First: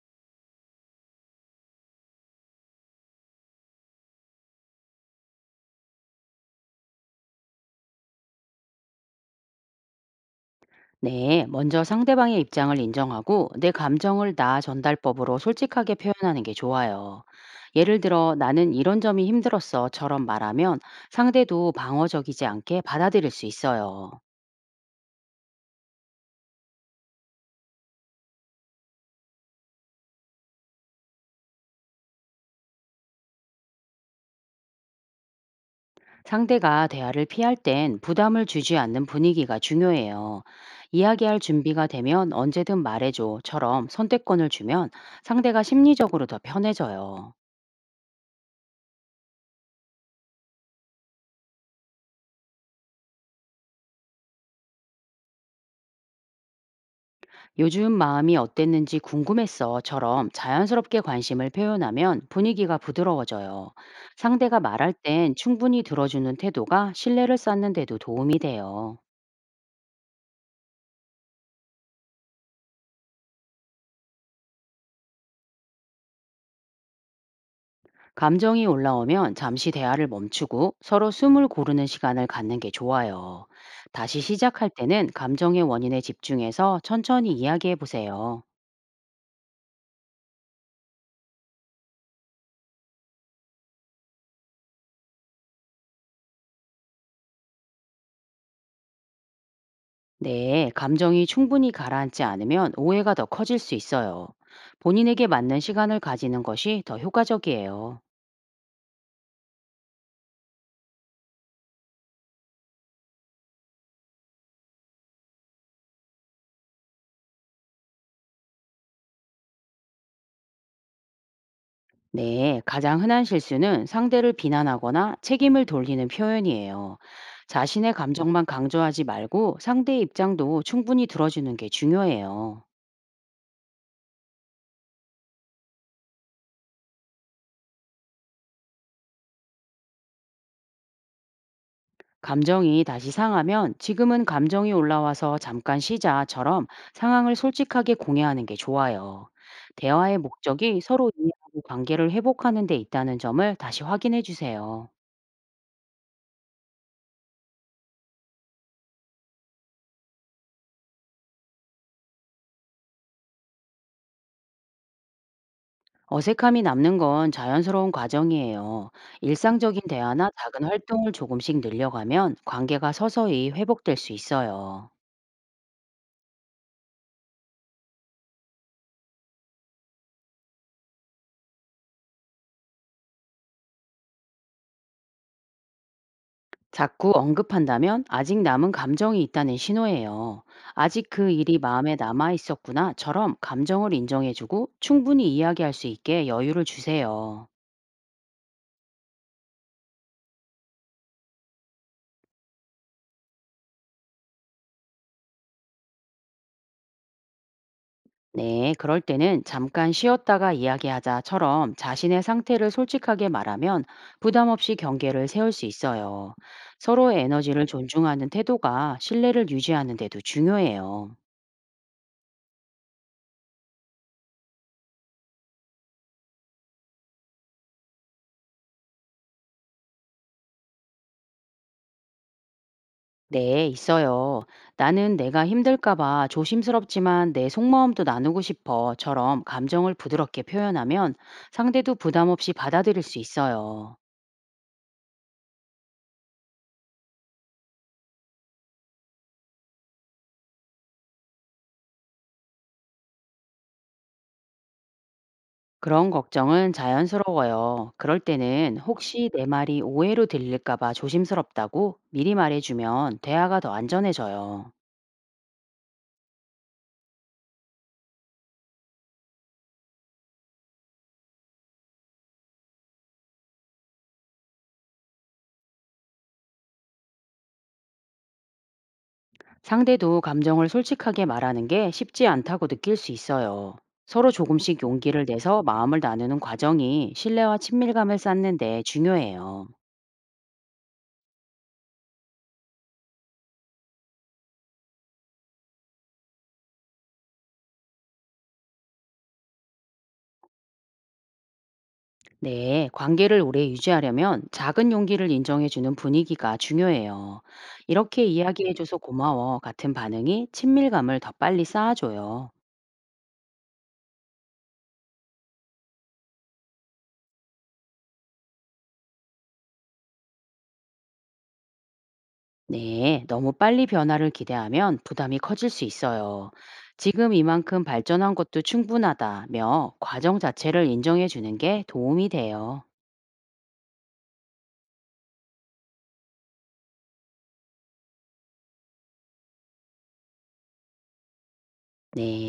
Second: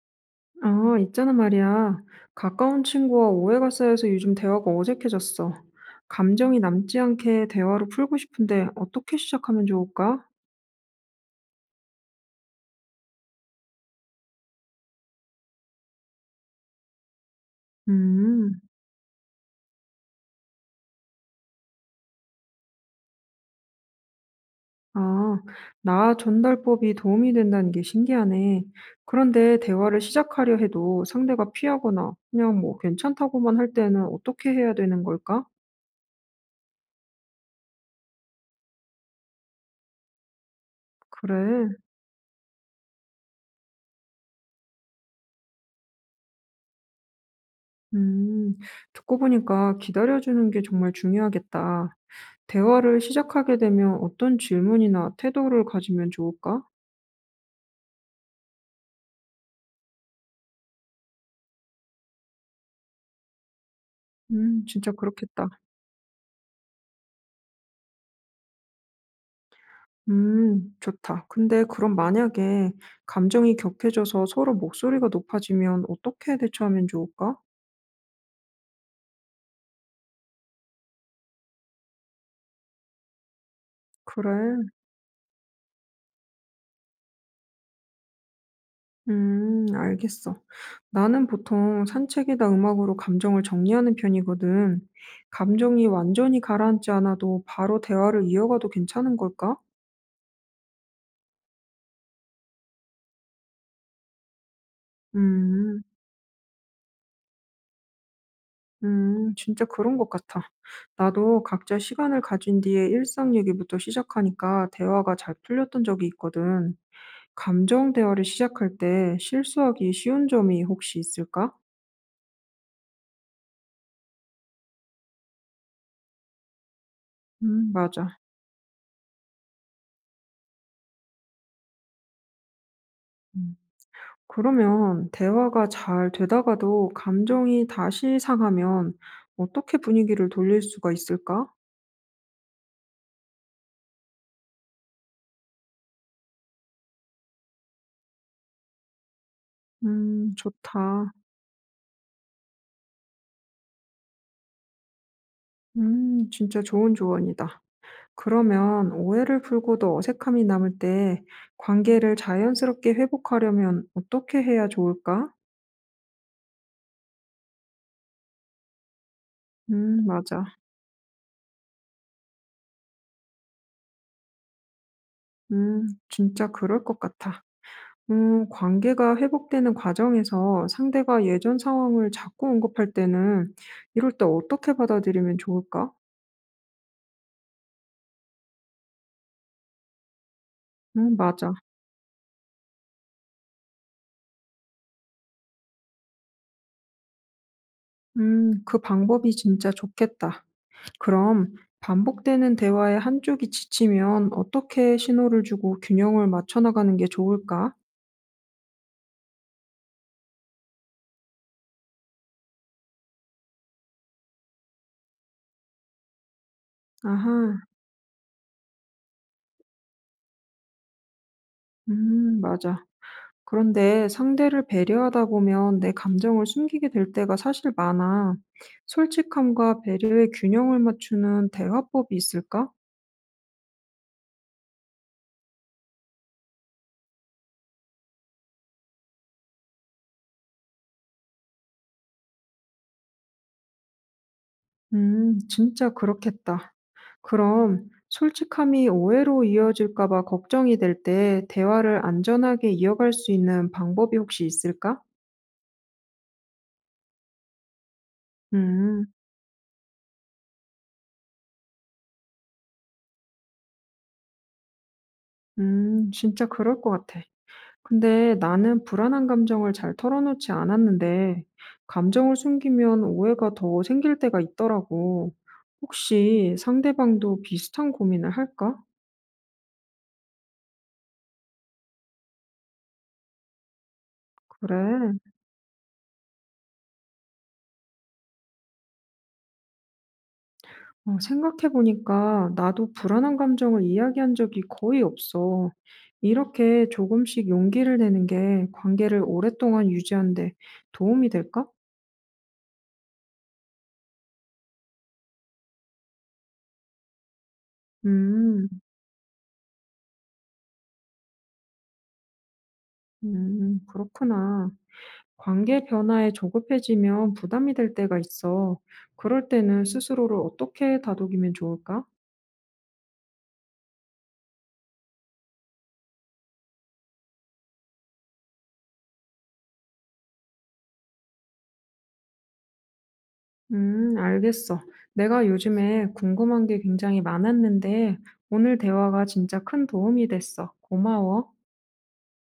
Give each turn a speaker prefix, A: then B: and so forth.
A: 아, 있잖아 말이야. 가까운 친구와 오해가 쌓여서 요즘 대화가 어색해졌어. 감정이 남지 않게 대화를 풀고 싶은데 어떻게 시작하면 좋을까?
B: 네, 먼저 상대방의 입장을 인정하고 내 감정을 나 전달법으로 솔직하게 표현하는 게 좋아요. 예를 들어,
A: 음,
B: 나는 이런 점이 힘들었어처럼 말하면 상대도 방어적이지 않게 받아들일 수 있어요.
A: 아, 나 전달법이 도움이 된다는 게 신기하네. 그런데 대화를 시작하려 해도 상대가 피하거나 그냥 뭐 괜찮다고만 할 때는 어떻게 해야 되는 걸까?
B: 상대가 대화를 피할 땐 부담을 주지 않는 분위기가 중요해요. 이야기할
A: 그래.
B: 준비가 되면 언제든 말해줘처럼 선택권을 주면 상대가 심리적으로 더 편해져요.
A: 음, 듣고 보니까 기다려주는 게 정말 중요하겠다. 대화를 시작하게 되면 어떤 질문이나 태도를 가지면 좋을까?
B: 요즘 마음이 어땠는지 궁금했어처럼 자연스럽게 관심을 표현하면 분위기가 부드러워져요. 상대가 말할
A: 진짜
B: 땐
A: 그렇겠다.
B: 충분히 들어주는 태도가 신뢰를 쌓는 데도 도움이 돼요.
A: 좋다. 근데 그럼 만약에 감정이 격해져서 서로 목소리가 높아지면 어떻게 대처하면 좋을까?
B: 감정이 올라오면 잠시 대화를 멈추고 서로 숨을 고르는 시간을 갖는 게 좋아요. 다시
A: 그래.
B: 시작할 때는 감정의 원인에 집중해서 천천히 이야기해 보세요.
A: 알겠어. 나는 보통 산책이나 음악으로 감정을 정리하는 편이거든. 감정이 완전히 가라앉지 않아도 바로 대화를 이어가도 괜찮은 걸까?
B: 네, 감정이 충분히 가라앉지 않으면 오해가 더 커질 수 있어요. 본인에게 맞는
A: 음.
B: 시간을 가지는 것이 더 효과적이에요.
A: 진짜 그런 것 같아. 나도 각자 시간을 가진 뒤에 일상 얘기부터 시작하니까 대화가 잘 풀렸던 적이 있거든. 감정 대화를 시작할 때 실수하기 쉬운 점이 혹시 있을까?
B: 네, 가장 흔한 실수는 상대를 비난하거나 책임을 돌리는 표현이에요. 자신의
A: 맞아.
B: 감정만 강조하지 말고 상대의 입장도 충분히 들어주는 게 중요해요.
A: 음. 그러면 대화가 잘 되다가도 감정이 다시 상하면 어떻게 분위기를 돌릴 수가 있을까?
B: 감정이 다시 상하면 지금은 감정이 올라와서 잠깐 쉬자처럼 상황을 솔직하게 공유하는 게 좋아요. 대화의 목적이 서로
A: 좋다.
B: 이해하고 관계를 회복하는 데 있다는 점을 다시 확인해 주세요.
A: 진짜 좋은 조언이다. 그러면 오해를 풀고도 어색함이 남을 때 관계를 자연스럽게 회복하려면 어떻게 해야 좋을까?
B: 어색함이 남는 건 자연스러운 과정이에요. 일상적인 대화나
A: 맞아.
B: 작은 활동을 조금씩 늘려가면 관계가 서서히 회복될 수 있어요.
A: 진짜 그럴 것 같아. 관계가 회복되는 과정에서 상대가 예전 상황을 자꾸 언급할 때는 이럴 때 어떻게 받아들이면 좋을까?
B: 자꾸 언급한다면 아직 남은 감정이 있다는 신호예요. 아직 그
A: 맞아.
B: 일이 마음에 남아 있었구나처럼 감정을 인정해주고 충분히 이야기할 수 있게 여유를 주세요.
A: 그 방법이 진짜 좋겠다. 그럼 반복되는 대화에 한쪽이 지치면 어떻게 신호를 주고 균형을 맞춰 나가는 게 좋을까?
B: 네, 그럴 때는 잠깐 쉬었다가 이야기하자처럼 자신의 상태를 솔직하게 말하면 부담 없이 경계를 세울 수 있어요. 서로의
A: 아하.
B: 에너지를 존중하는 태도가 신뢰를 유지하는 데도 중요해요.
A: 맞아. 그런데 상대를 배려하다 보면 내 감정을 숨기게 될 때가 사실 많아. 솔직함과 배려의 균형을 맞추는 대화법이 있을까?
B: 네, 있어요. 나는 내가 힘들까봐 조심스럽지만 내 속마음도 나누고 싶어처럼 감정을 부드럽게 표현하면 상대도 부담 없이 받아들일 수 있어요.
A: 진짜 그렇겠다. 그럼 솔직함이 오해로 이어질까 봐 걱정이 될 때 대화를 안전하게 이어갈 수 있는 방법이 혹시 있을까?
B: 그런 걱정은 자연스러워요. 그럴 때는
A: 음,
B: 혹시 내 말이 오해로 들릴까봐 조심스럽다고 미리 말해주면 대화가 더 안전해져요.
A: 진짜 그럴 것 같아. 근데 나는 불안한 감정을 잘 털어놓지 않았는데, 감정을 숨기면 오해가 더 생길 때가 있더라고. 혹시 상대방도 비슷한 고민을 할까?
B: 상대도 감정을 솔직하게 말하는 게 쉽지 않다고 느낄 수 있어요. 서로 조금씩
A: 그래.
B: 용기를 내서 마음을 나누는 과정이 신뢰와 친밀감을 쌓는 데 중요해요.
A: 어, 생각해보니까 나도 불안한 감정을 이야기한 적이 거의 없어. 이렇게 조금씩 용기를 내는 게 관계를 오랫동안 유지하는 데 도움이 될까?
B: 네, 관계를 오래 유지하려면 작은 용기를 인정해주는 분위기가 중요해요. 이렇게
A: 음,
B: 이야기해줘서 고마워 같은 반응이 친밀감을 더 빨리 쌓아줘요.
A: 음, 그렇구나. 관계 변화에 조급해지면 부담이 될 때가 있어. 그럴 때는 스스로를 어떻게 다독이면 좋을까?
B: 네, 너무 빨리 변화를 기대하면 부담이 커질 수 있어요. 지금 이만큼 발전한 것도 충분하다며 과정 자체를 인정해 주는 게 도움이 돼요.
A: 알겠어. 내가 요즘에 궁금한 게 굉장히 많았는데, 오늘 대화가 진짜 큰 도움이 됐어. 고마워.
B: 네.